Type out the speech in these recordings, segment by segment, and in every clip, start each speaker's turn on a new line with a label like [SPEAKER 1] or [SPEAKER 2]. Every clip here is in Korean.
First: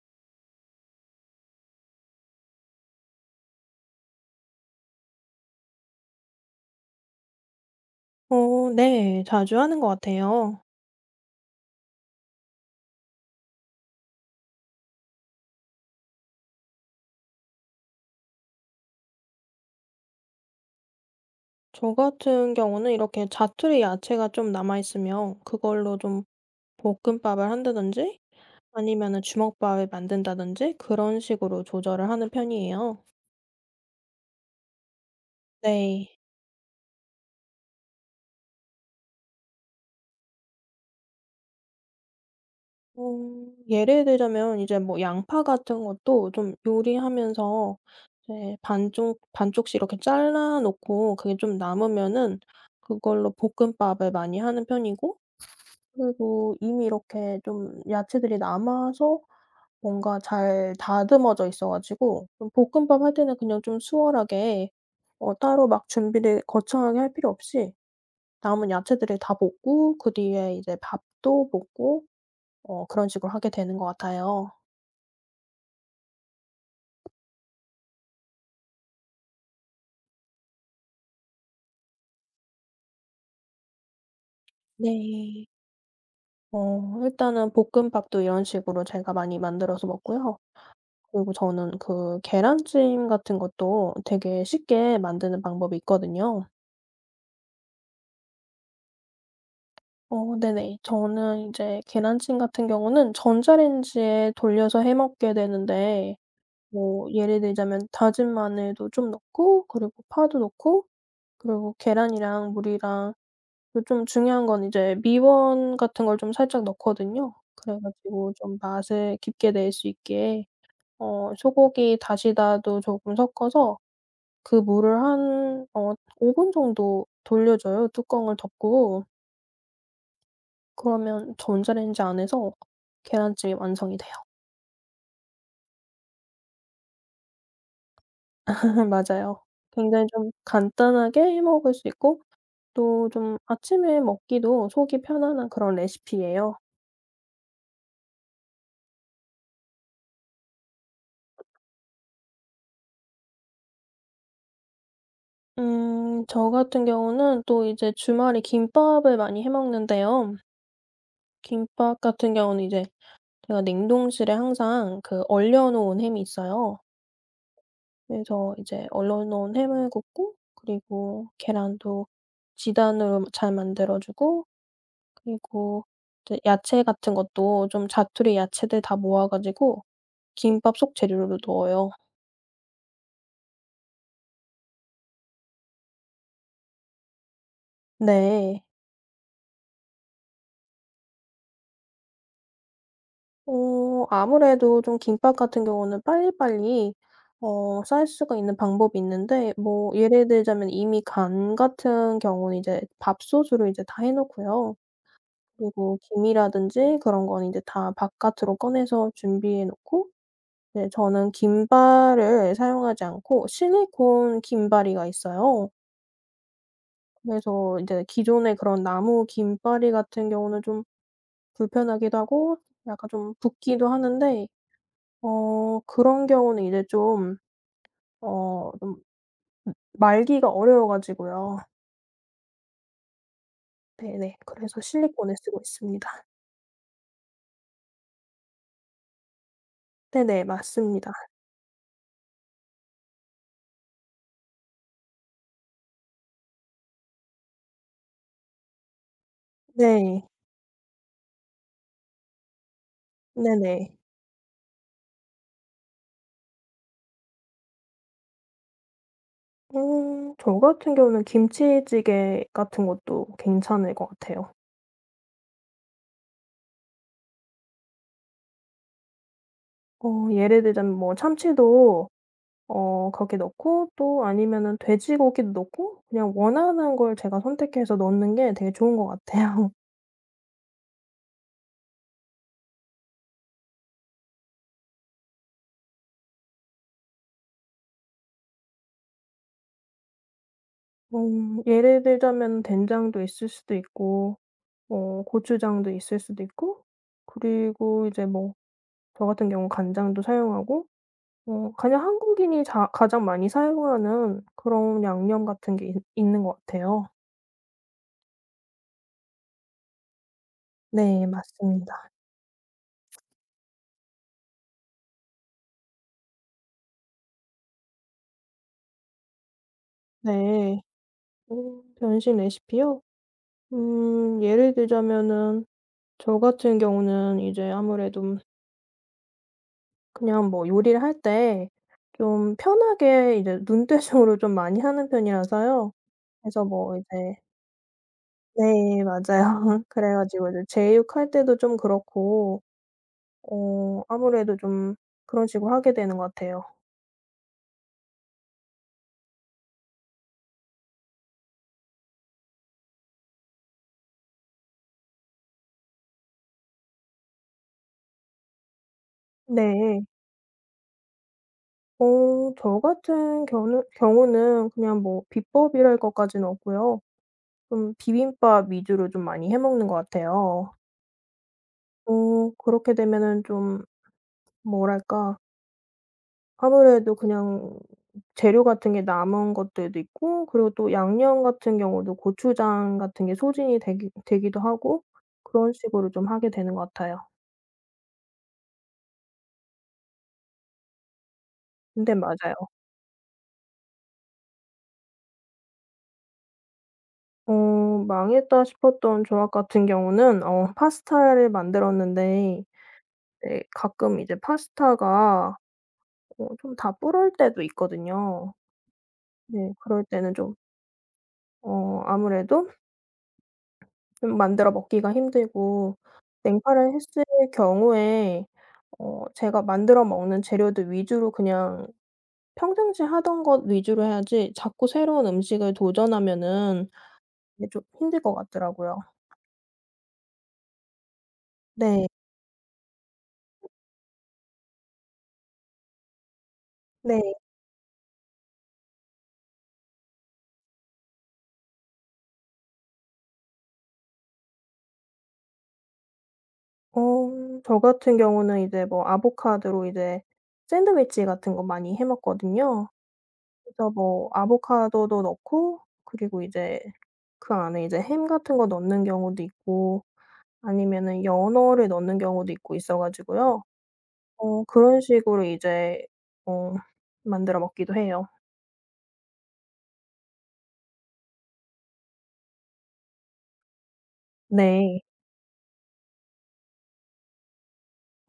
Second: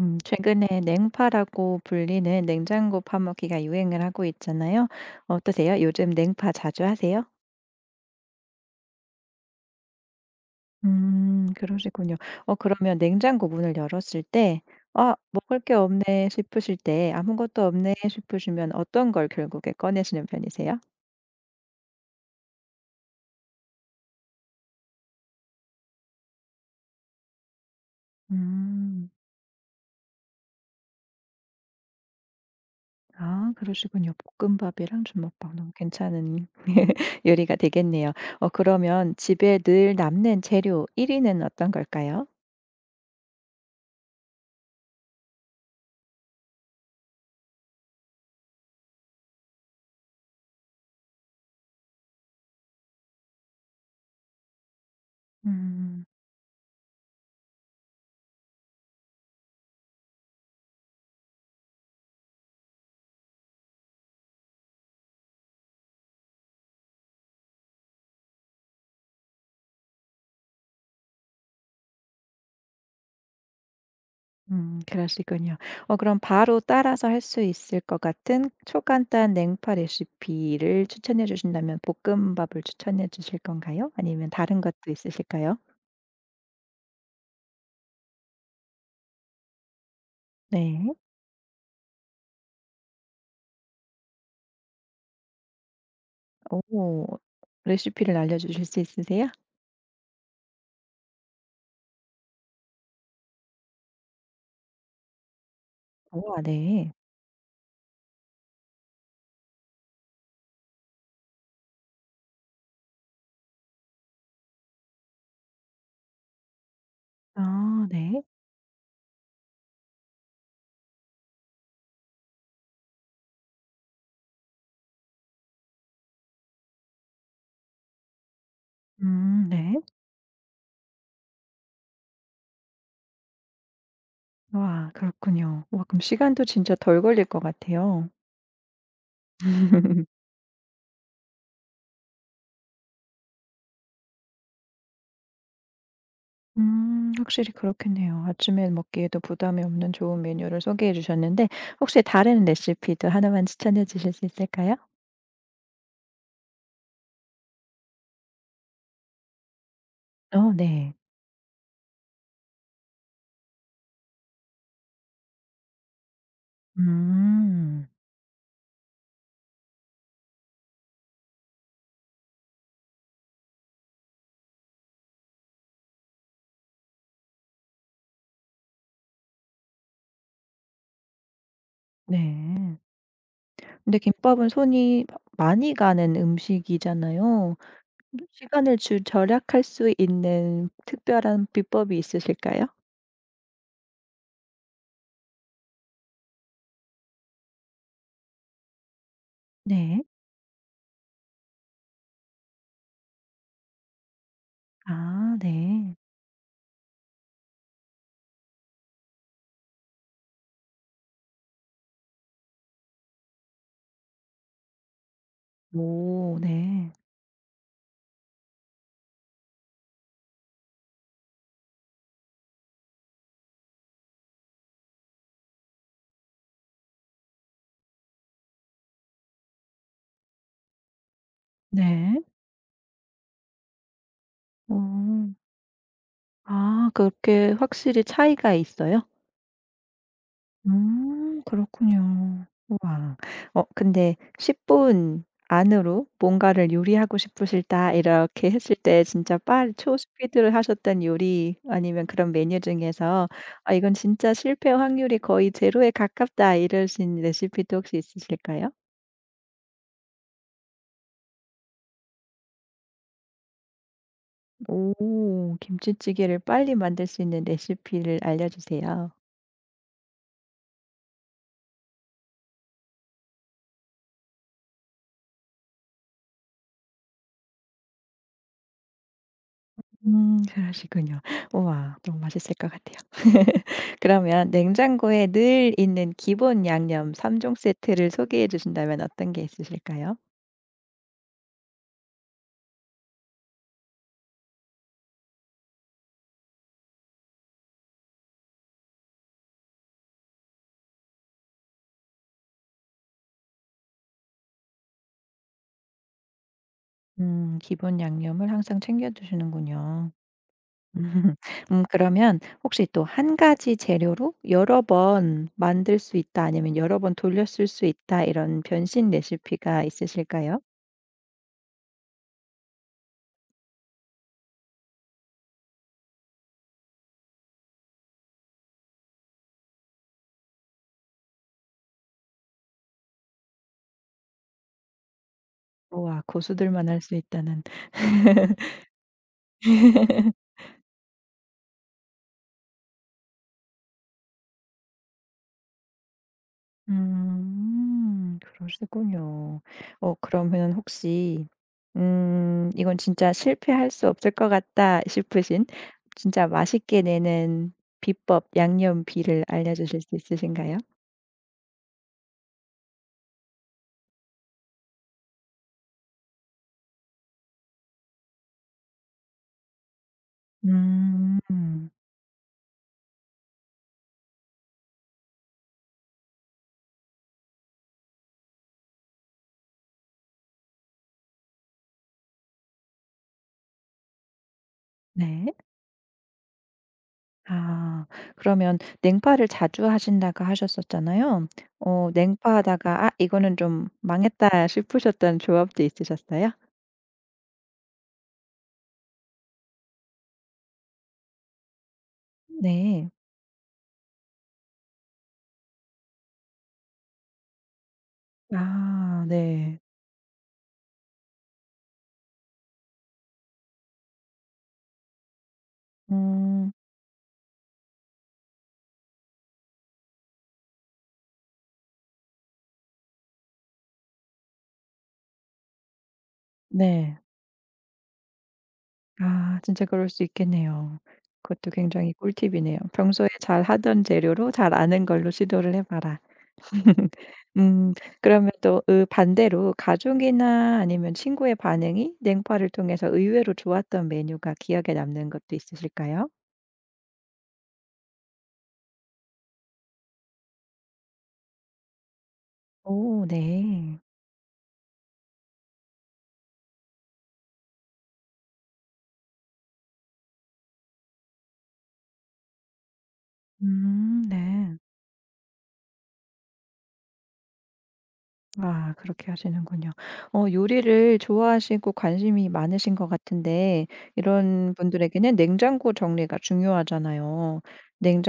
[SPEAKER 1] 최근에 냉파라고 불리는 냉장고 파먹기가 유행을 하고 있잖아요. 어떠세요? 요즘 냉파 자주 하세요?
[SPEAKER 2] 네. 자주 하는 것 같아요.
[SPEAKER 1] 그러시군요. 그러면 냉장고 문을 열었을 때, 아, 먹을 게 없네 싶으실 때, 아무것도 없네 싶으시면 어떤 걸 결국에 꺼내시는 편이세요?
[SPEAKER 2] 저 같은 경우는 이렇게 자투리 야채가 좀 남아 있으면 그걸로 좀 볶음밥을 한다든지,
[SPEAKER 1] 음,
[SPEAKER 2] 아니면은 주먹밥을 만든다든지 그런 식으로 조절을 하는 편이에요.
[SPEAKER 1] 아, 그러시군요. 볶음밥이랑 주먹밥 너무
[SPEAKER 2] 네.
[SPEAKER 1] 괜찮은 요리가 되겠네요. 그러면 집에 늘 남는 재료 1위는 어떤 걸까요?
[SPEAKER 2] 예를 들자면 이제 뭐 양파 같은 것도 좀 요리하면서 이제 반쪽 반쪽씩 이렇게 잘라 놓고 그게 좀 남으면은 그걸로 볶음밥을 많이 하는 편이고,
[SPEAKER 1] 음.
[SPEAKER 2] 그리고 이미 이렇게 좀 야채들이 남아서 뭔가 잘 다듬어져 있어 가지고, 좀 볶음밥 할 때는 그냥 좀 수월하게 따로 막 준비를 거창하게 할 필요 없이 남은 야채들을 다 볶고 그 뒤에 이제 밥도 볶고, 그런 식으로 하게 되는 것 같아요.
[SPEAKER 1] 그러시군요. 그럼 바로 따라서 할 수 있을 것 같은 초간단 냉파 레시피를 추천해 주신다면 볶음밥을 추천해 주실 건가요? 아니면 다른 것도
[SPEAKER 2] 네.
[SPEAKER 1] 있으실까요?
[SPEAKER 2] 일단은 볶음밥도 이런 식으로 제가 많이 만들어서 먹고요.
[SPEAKER 1] 네.
[SPEAKER 2] 그리고 저는 그 계란찜 같은 것도 되게 쉽게 만드는 방법이 있거든요.
[SPEAKER 1] 오, 레시피를 알려 주실 수 있으세요?
[SPEAKER 2] 네네. 저는 이제 계란찜 같은 경우는 전자레인지에 돌려서 해 먹게 되는데,
[SPEAKER 1] 우와 네.
[SPEAKER 2] 뭐 예를 들자면 다진 마늘도 좀 넣고, 그리고 파도 넣고, 그리고 계란이랑 물이랑, 또 좀 중요한 건 이제 미원 같은 걸 좀 살짝 넣거든요. 그래
[SPEAKER 1] 아 네.
[SPEAKER 2] 가지고 좀 맛을 깊게 낼 수 있게 소고기 다시다도 조금 섞어서, 그 물을 한 5분 분 정도 돌려줘요, 뚜껑을 덮고.
[SPEAKER 1] 네.
[SPEAKER 2] 그러면 전자레인지 안에서 계란찜이 완성이 돼요.
[SPEAKER 1] 와 그렇군요. 와 그럼 시간도 진짜 덜 걸릴 것 같아요.
[SPEAKER 2] 맞아요. 굉장히 좀 간단하게 해 먹을 수 있고, 또 좀 아침에 먹기도 속이 편안한 그런 레시피예요.
[SPEAKER 1] 확실히 그렇겠네요. 아침에 먹기에도 부담이 없는 좋은 메뉴를 소개해 주셨는데 혹시 다른 레시피도 하나만 추천해 주실 수 있을까요?
[SPEAKER 2] 음 저 같은 경우는 또 이제 주말에 김밥을 많이 해 먹는데요.
[SPEAKER 1] 어 네.
[SPEAKER 2] 김밥 같은 경우는 이제 제가 냉동실에 항상 그 얼려 놓은 햄이 있어요.
[SPEAKER 1] 음
[SPEAKER 2] 그래서 이제 얼려 놓은 햄을 굽고, 그리고 계란도 지단으로 잘 만들어 주고, 그리고 이제 야채 같은 것도 좀 자투리 야채들 다 모아 가지고 김밥 속 재료로 넣어요.
[SPEAKER 1] 네. 근데 김밥은 손이 많이 가는 음식이잖아요.
[SPEAKER 2] 네.
[SPEAKER 1] 시간을 주 절약할 수 있는 특별한 비법이 있으실까요?
[SPEAKER 2] 아무래도 좀 김밥 같은 경우는 빨리빨리 쌓일 수가 있는 방법이 있는데, 뭐
[SPEAKER 1] 네.
[SPEAKER 2] 예를 들자면 이미 간 같은 경우는 이제 밥솥으로 이제 다 해 놓고요.
[SPEAKER 1] 아 네.
[SPEAKER 2] 그리고 김이라든지 그런 건 이제 다 바깥으로 꺼내서 준비해 놓고, 네, 저는 김발을 사용하지 않고 실리콘 김바리가 있어요.
[SPEAKER 1] 오 네.
[SPEAKER 2] 그래서 이제 기존의 그런 나무 김빠리 같은 경우는 좀 불편하기도 하고 약간 좀 붓기도 하는데, 그런 경우는 이제 좀, 좀, 말기가 어려워 가지고요.
[SPEAKER 1] 네.
[SPEAKER 2] 네네.
[SPEAKER 1] 오
[SPEAKER 2] 그래서 실리콘을 쓰고 있습니다.
[SPEAKER 1] 아 그렇게 확실히 차이가 있어요?
[SPEAKER 2] 네네. 맞습니다.
[SPEAKER 1] 그렇군요. 우와. 근데 10분 안으로 뭔가를 요리하고 싶으시다 이렇게 했을 때 진짜 빨
[SPEAKER 2] 네.
[SPEAKER 1] 초스피드를 하셨던 요리 아니면 그런 메뉴 중에서 '아
[SPEAKER 2] 네네.
[SPEAKER 1] 이건 진짜 실패 확률이 거의 제로에 가깝다.' 이러신 레시피도 혹시 있으실까요?
[SPEAKER 2] 음 저 같은 경우는 김치찌개 같은 것도 괜찮을 것 같아요.
[SPEAKER 1] 오 김치찌개를 빨리 만들 수 있는 레시피를 알려주세요.
[SPEAKER 2] 예를 들자면 뭐 참치도 거기에 넣고, 또 아니면은 돼지고기도 넣고, 그냥 원하는 걸 제가 선택해서 넣는 게 되게 좋은 것 같아요.
[SPEAKER 1] 그러시군요. 우와 너무 맛있을 것 같아요. 그러면 냉장고에 늘 있는 기본 양념 3종 세트를 소개해 주신다면 어떤 게 있으실까요?
[SPEAKER 2] 예를 들자면 된장도 있을 수도 있고, 뭐 고추장도 있을 수도 있고, 그리고 이제 뭐 저 같은 경우 간장도 사용하고, 그냥 한국인이 자 가장 많이 사용하는 그런 양념 같은 게 있 있는 것 같아요.
[SPEAKER 1] 기본 양념을 항상 챙겨 드시는군요.
[SPEAKER 2] 네 맞습니다.
[SPEAKER 1] 그러면 혹시 또 한 가지 재료로 여러 번 만들 수 있다 아니면 여러 번 돌려 쓸 수 있다 이런 변신 레시피가 있으실까요?
[SPEAKER 2] 네. 변신 레시피요? 예를 들자면은 저 같은 경우는 이제 아무래도 그냥 뭐 요리를 할 때 좀 편하게 이제 눈대중으로 좀 많이 하는 편이라서요.
[SPEAKER 1] 우와
[SPEAKER 2] 그래서
[SPEAKER 1] 고수들만
[SPEAKER 2] 뭐
[SPEAKER 1] 할 수
[SPEAKER 2] 이제,
[SPEAKER 1] 있다는.
[SPEAKER 2] 네, 맞아요. 그래 가지고 이제 제육할 때도 좀 그렇고, 아무래도 좀 그런 식으로 하게 되는 것 같아요.
[SPEAKER 1] 그러시군요. 그러면 혹시 '이건 진짜 실패할 수 없을 것 같다.' 싶으신 진짜 맛있게 내는 비법 양념비를
[SPEAKER 2] 네.
[SPEAKER 1] 알려주실 수 있으신가요?
[SPEAKER 2] 저 같은 경우는 그냥 뭐 비법이랄 것까지는 없고요. 좀 비빔밥 위주로 좀 많이 해 먹는 것 같아요.
[SPEAKER 1] 음.
[SPEAKER 2] 그렇게 되면은 좀, 뭐랄까, 아무래도 그냥 재료 같은 게 남은 것들도 있고, 그리고 또 양념 같은 경우도 고추장 같은 게 소진이 되기도 하고,
[SPEAKER 1] 네.
[SPEAKER 2] 그런 식으로 좀 하게 되는 것 같아요.
[SPEAKER 1] 아. 그러면 냉파를 자주 하신다고 하셨었잖아요.
[SPEAKER 2] 근데 맞아요.
[SPEAKER 1] 냉파하다가 '아 이거는 좀 망했다.' 싶으셨던 조합도 있으셨어요?
[SPEAKER 2] 어 망했다 싶었던 조합 같은 경우는 파스타를 만들었는데,
[SPEAKER 1] 네.
[SPEAKER 2] 네, 가끔 이제 파스타가 좀 다 불을 때도 있거든요.
[SPEAKER 1] 아
[SPEAKER 2] 네,
[SPEAKER 1] 네.
[SPEAKER 2] 그럴 때는 좀 아무래도 좀 만들어 먹기가 힘들고,
[SPEAKER 1] 음.
[SPEAKER 2] 냉파를 했을 경우에 제가 만들어 먹는 재료들 위주로 그냥 평상시 하던 것 위주로 해야지, 자꾸 새로운 음식을 도전하면은
[SPEAKER 1] 네.
[SPEAKER 2] 이게 좀 힘들 것 같더라고요.
[SPEAKER 1] 아 진짜 그럴 수 있겠네요. 그것도
[SPEAKER 2] 네.
[SPEAKER 1] 굉장히 꿀팁이네요. 평소에 잘하던 재료로 잘 아는 걸로 시도를 해 봐라.
[SPEAKER 2] 네.
[SPEAKER 1] 음 그러면 또 으 반대로 가족이나 아니면 친구의 반응이 냉파를 통해서 의외로 좋았던 메뉴가 기억에 남는 것도 있으실까요?
[SPEAKER 2] 어 저 같은 경우는 이제 뭐 아보카도로 이제 샌드위치 같은 거 많이 해 먹거든요.
[SPEAKER 1] 오
[SPEAKER 2] 그래서
[SPEAKER 1] 네.
[SPEAKER 2] 뭐 아보카도도 넣고, 그리고 이제 그 안에 이제 햄 같은 거 넣는 경우도 있고, 아니면은 연어를 넣는 경우도 있고 있어 가지고요.
[SPEAKER 1] 네.
[SPEAKER 2] 그런 식으로 이제 어 만들어 먹기도 해요.
[SPEAKER 1] 아 그렇게 하시는군요. 요리를 좋아하시고 관심이 많으신 것 같은데 이런
[SPEAKER 2] 네.
[SPEAKER 1] 분들에게는 냉장고 정리가 중요하잖아요.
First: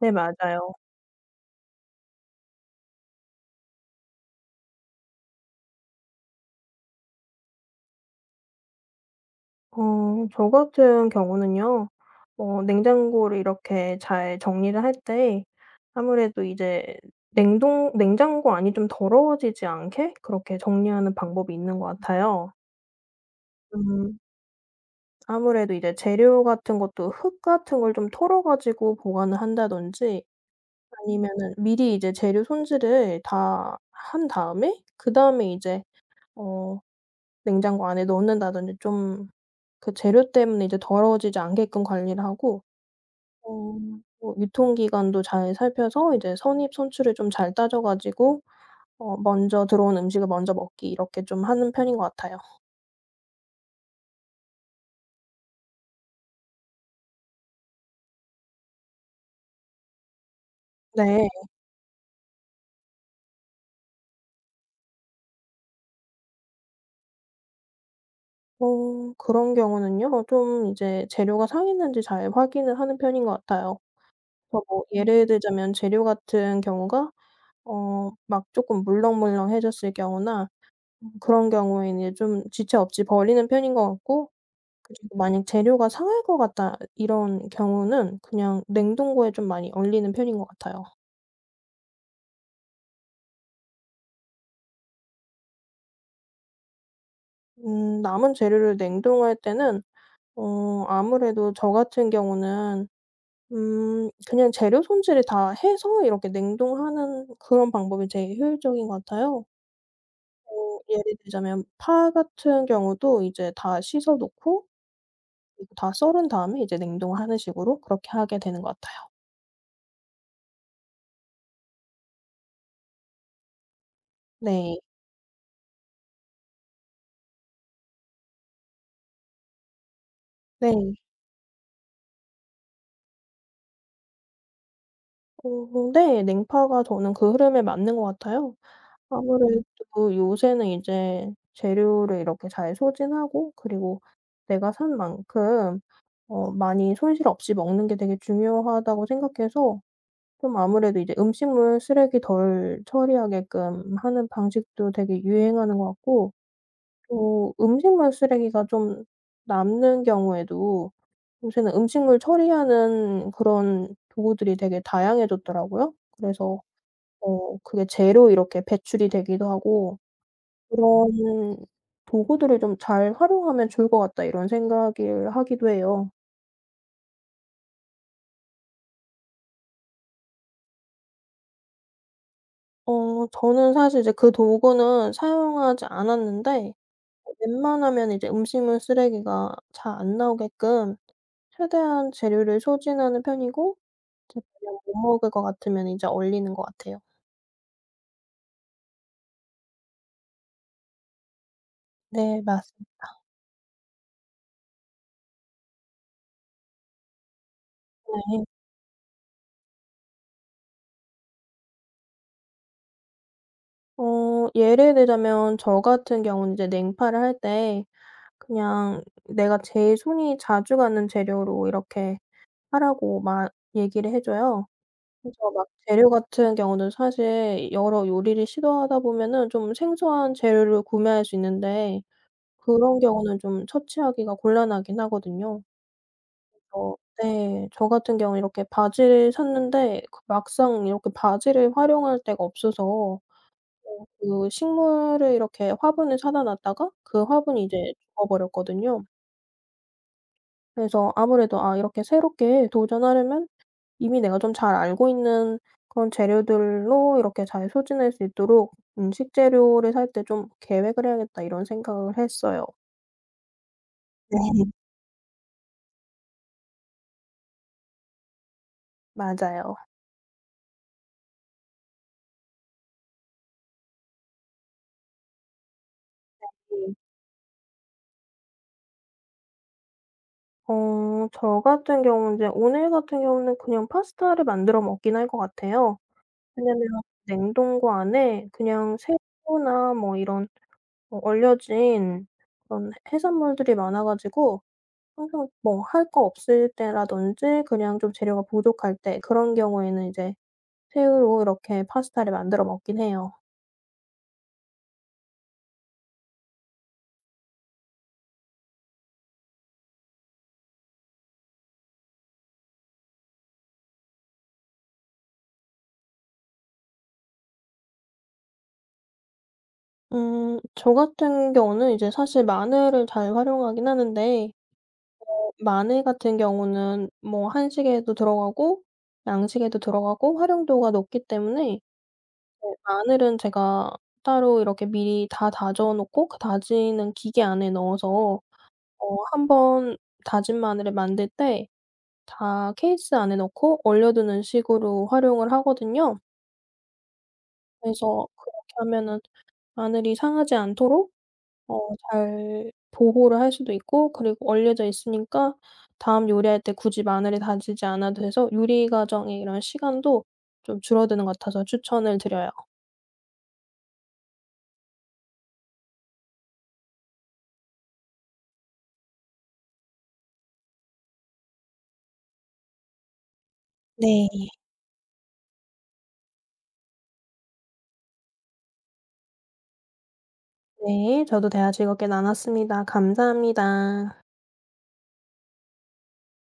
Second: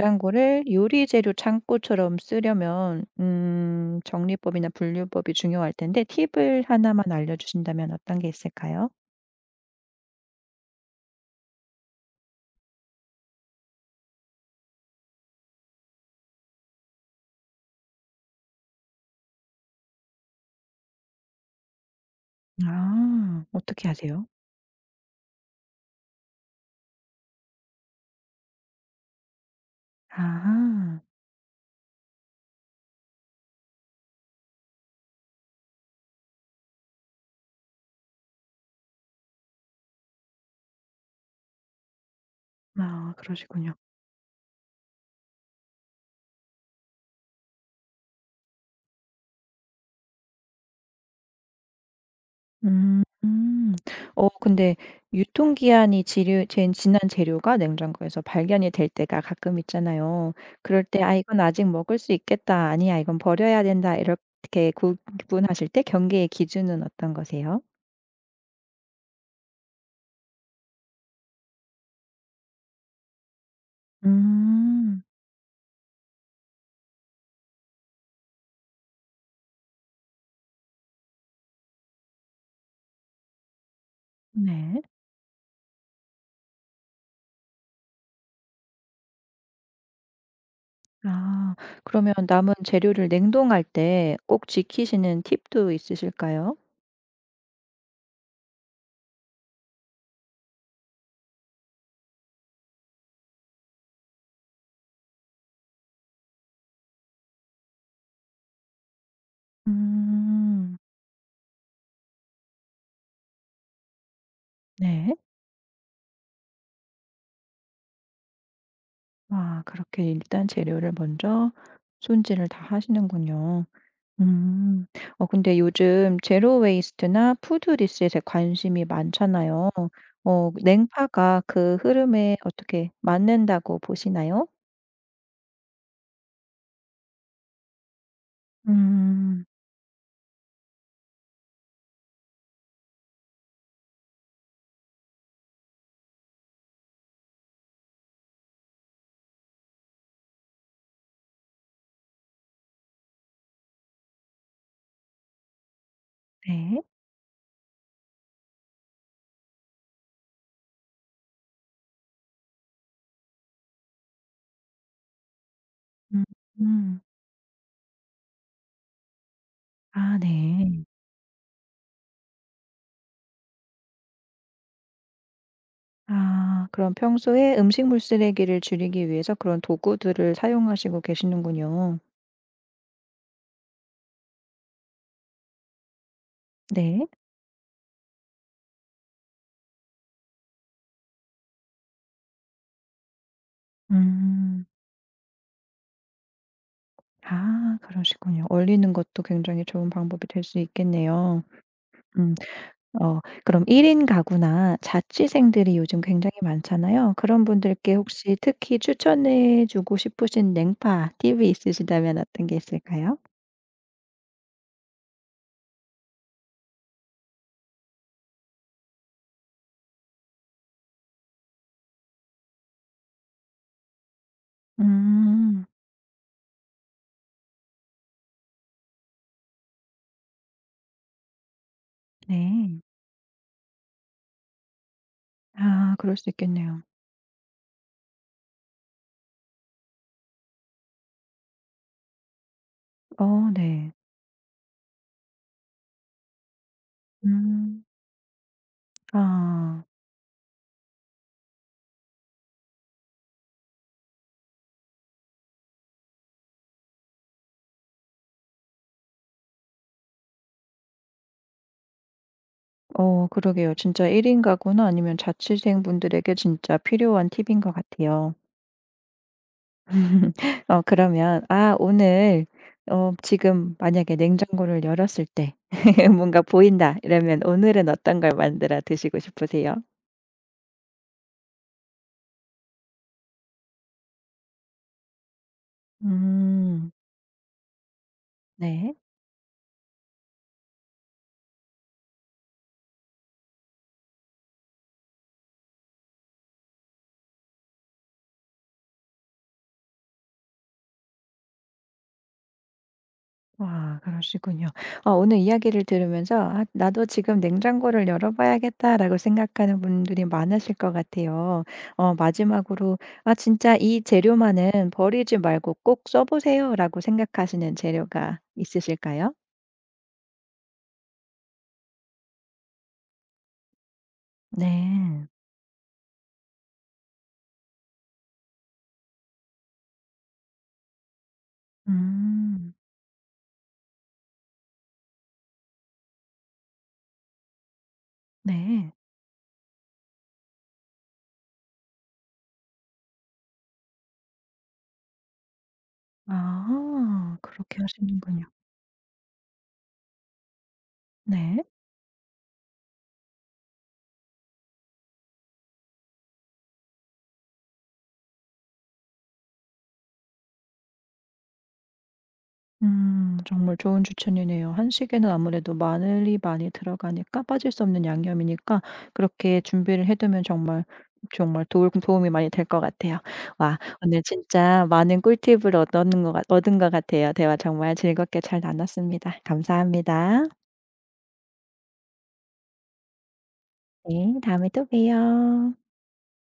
[SPEAKER 2] 네, 맞아요.
[SPEAKER 1] 요리 재료 창고처럼 쓰려면 정리법이나 분류법이 중요할 텐데 팁을 하나만 알려주신다면 어떤 게 있을까요?
[SPEAKER 2] 저 같은 경우는요. 냉장고를 이렇게 잘 정리를 할 때, 아무래도 이제 냉동 냉장고 안이 좀 더러워지지 않게 그렇게 정리하는 방법이 있는 것 같아요.
[SPEAKER 1] 아 어떻게
[SPEAKER 2] 음
[SPEAKER 1] 하세요?
[SPEAKER 2] 아무래도 이제 재료 같은 것도 흙 같은 걸 좀 털어 가지고 보관을 한다든지,
[SPEAKER 1] 아
[SPEAKER 2] 아니면은 미리 이제 재료 손질을 다 한 다음에 그다음에 이제 어 냉장고 안에 넣는다든지, 좀 그 재료 때문에 이제 더러워지지 않게끔 관리를 하고,
[SPEAKER 1] 아 그러시군요.
[SPEAKER 2] 어, 뭐 유통기간도 잘 살펴서 이제 선입 선출을 좀 잘 따져 가지고 먼저 들어온 음식을 먼저 먹기, 이렇게 좀 하는 편인 것 같아요.
[SPEAKER 1] 음. 음. 어 근데 유통기한이 지류 젠 지난 재료가 냉장고에서 발견이 될 때가 가끔 있잖아요. 그럴 때 '아
[SPEAKER 2] 네.
[SPEAKER 1] 이건 아직 먹을 수 있겠다.' 아니 야 이건 버려야 된다.' 이렇게 구 구분하실 때 경계의 기준은 어떤 거세요?
[SPEAKER 2] 그런 경우는요. 좀 이제 재료가 상했는지 잘 확인을 하는 편인 것 같아요. 그래서 뭐
[SPEAKER 1] 음.
[SPEAKER 2] 예를 들자면 재료 같은 경우가 막 쪼끔 물렁물렁해졌을 경우나 그런 경우에는 이제 좀 지체 없이 버리는 편인 것 같고,
[SPEAKER 1] 네.
[SPEAKER 2] 그리고 만약 재료가 상할 것 같다 이런 경우는 그냥 냉동고에 좀 많이 얼리는 편인 것 같아요.
[SPEAKER 1] 아 그러면 남은 재료를 냉동할 때 꼭 지키시는 팁도 있으실까요?
[SPEAKER 2] 남은 재료를 냉동할 때는 아무래도 저 같은 경우는 그냥 재료 손질을 다 해서 이렇게 냉동하는 그런 방법이 제일 효율적인 것 같아요.
[SPEAKER 1] 음.
[SPEAKER 2] 뭐 예를 들자면 파 같은 경우도 이제 다 씻어 놓고,
[SPEAKER 1] 네.
[SPEAKER 2] 그리고 다 썰은 다음에 이제 냉동하는 식으로 그렇게 하게 되는 것 같아요.
[SPEAKER 1] 아 그렇게 일단 재료를 먼저 손질을 다 하시는군요.
[SPEAKER 2] 네.
[SPEAKER 1] 음. 근데 요즘 제로 웨이스트나 푸드 리셋에 관심이 많잖아요.
[SPEAKER 2] 네.
[SPEAKER 1] 냉파가 그 흐름에 어떻게 맞는다고 보시나요?
[SPEAKER 2] 네. 냉파가 저는 그 흐름에 맞는 것 같아요. 음.
[SPEAKER 1] 음.
[SPEAKER 2] 아무래도 요새는 이제 재료를 이렇게 잘 소진하고, 그리고 내가 산 만큼 많이 손실 없이 먹는 게 되게 중요하다고 생각해서, 좀 아무래도 이제 음식물 쓰레기 덜 처리하게끔 하는 방식도 되게 유행하는 것 같고,
[SPEAKER 1] 네.
[SPEAKER 2] 또 음식물 쓰레기가 좀 남는 경우에도 요새는 음식물 처리하는 그런 도구들이 되게 다양해졌더라고요. 그래서
[SPEAKER 1] 음음.
[SPEAKER 2] 그게 재료 이렇게 배출이 되기도 하고,
[SPEAKER 1] 아 네.
[SPEAKER 2] '그런 도구들을 좀 잘 활용하면 좋을 것 같다.' 이런 생각을 하기도 해요.
[SPEAKER 1] 아 그럼 평소에 음식물 쓰레기를 줄이기 위해서 그런 도구들을 사용하시고 계시는군요.
[SPEAKER 2] 저는 사실 이제 그 도구는 사용하지 않았는데,
[SPEAKER 1] 네.
[SPEAKER 2] 웬만하면 이제 음식물 쓰레기가 잘 안 나오게끔 최대한 재료를 소진하는 편이고, 이제
[SPEAKER 1] 음.
[SPEAKER 2] 그냥 못 먹을 것 같으면 이제 얼리는 것 같아요.
[SPEAKER 1] 아 그러시군요. 얼리는 것도 굉장히 좋은 방법이 될 수 있겠네요. 음.
[SPEAKER 2] 네 맞습니다.
[SPEAKER 1] 그럼 1인 가구나 자취생들이 요즘 굉장히 많잖아요. 그런 분들께 혹시 특히 추천해 주고 싶으신 냉파 팁이 있으시다면 어떤 게 있을까요?
[SPEAKER 2] 예를 들자면 저 같은 경우는 이제 냉파를 할 때 그냥 내가 제일 손이 자주 가는 재료로 이렇게 하라고 막 얘기를 해 줘요. 그래서
[SPEAKER 1] 음.
[SPEAKER 2] 막 재료 같은 경우는 사실 여러 요리를 시도하다 보면은 좀 생소한 재료를 구매할 수 있는데,
[SPEAKER 1] 네.
[SPEAKER 2] 그런 경우는 좀 처치하기가 곤란하긴 하거든요.
[SPEAKER 1] 아 그럴 수 있겠네요.
[SPEAKER 2] 어 네. 저 같은 경우는 이렇게 바지를 샀는데, 그 막상 이렇게 바지를 활용할 데가 없어서
[SPEAKER 1] 어 네.
[SPEAKER 2] 그 식물을 이렇게 화분을 사다 놨다가 그 화분이
[SPEAKER 1] 음.
[SPEAKER 2] 이제 죽어버렸거든요.
[SPEAKER 1] 아.
[SPEAKER 2] 그래서 아무래도, 이렇게 새롭게 도전하려면 이미 내가 좀 잘 알고 있는 그런 재료들로 이렇게 잘 소진할 수 있도록 '음식 재료를 살 때 좀 계획을 해야겠다.' 이런 생각을 했어요.
[SPEAKER 1] 그러게요. 진짜 1인
[SPEAKER 2] 네.
[SPEAKER 1] 가구나 아니면 자취생분들에게 진짜 필요한 팁인 것 같아요.
[SPEAKER 2] 맞아요.
[SPEAKER 1] 그러면 아 오늘 지금 만약에 냉장고를 열었을 때 '뭔가 보인다.' 이러면 오늘은 어떤 걸 만들어 드시고 싶으세요?
[SPEAKER 2] 저 같은 경우는 이제 오늘 같은 경우는 그냥 파스타를 만들어 먹긴 할 것 같아요. 왜냐면
[SPEAKER 1] 음.
[SPEAKER 2] 냉동고 안에
[SPEAKER 1] 네.
[SPEAKER 2] 그냥 새우나 뭐 이런, 뭐 얼려진 그런 해산물들이 많아 가지고, 항상 뭐 할 거 없을 때라든지 그냥 좀 재료가 부족할 때 그런 경우에는 이제 새우로 이렇게 파스타를 만들어 먹긴 해요.
[SPEAKER 1] 와 그러시군요. 아 오늘 이야기를 들으면서 '아 나도 지금 냉장고를 열어봐야겠다.'라고 생각하는 분들이 많으실 것 같아요. 마지막으로 아 진짜 '이 재료만은 버리지 말고 꼭 써 보세요.'라고 생각하시는 재료가 있으실까요?
[SPEAKER 2] 음 저 같은 경우는 이제 사실 마늘을 잘 활용하긴 하는데,
[SPEAKER 1] 네.
[SPEAKER 2] 마늘 같은 경우는 뭐 한식에도 들어가고 양식에도 들어가고 활용도가 높기 때문에, 네,
[SPEAKER 1] 음.
[SPEAKER 2] 마늘은 제가 따로 이렇게 미리 다 다져 놓고, 그 다지는 기계 안에 넣어서
[SPEAKER 1] 네.
[SPEAKER 2] 한 번 다진 마늘을 만들 때 다 케이스 안에 넣고 얼려 두는 식으로 활용을 하거든요.
[SPEAKER 1] 아 그렇게
[SPEAKER 2] 그래서
[SPEAKER 1] 하시는군요.
[SPEAKER 2] 그렇게 하면은 마늘이 상하지 않도록
[SPEAKER 1] 네.
[SPEAKER 2] 어 잘 보호를 할 수도 있고, 그리고 얼려져 있으니까 다음 요리할 때 굳이 마늘을 다지지 않아도 돼서 요리 과정에 이런 시간도 좀 줄어드는 것 같아서 추천을 드려요.
[SPEAKER 1] 정말 좋은 추천이네요. 한식에는 아무래도 마늘이 많이 들어가니까 빠질 수 없는 양념이니까 그렇게 준비를 해 두면 정말, 정말 도움 도움이 많이 될 것 같아요. 와 오늘
[SPEAKER 2] 네.
[SPEAKER 1] 진짜 많은 꿀팁을 얻는것 같 얻은 것 같아요. 대화 정말 즐겁게 잘 나눴습니다. 감사합니다.
[SPEAKER 2] 네. 저도 대화 즐겁게 나눴습니다. 감사합니다.
[SPEAKER 1] 네. 다음에 또 봬요.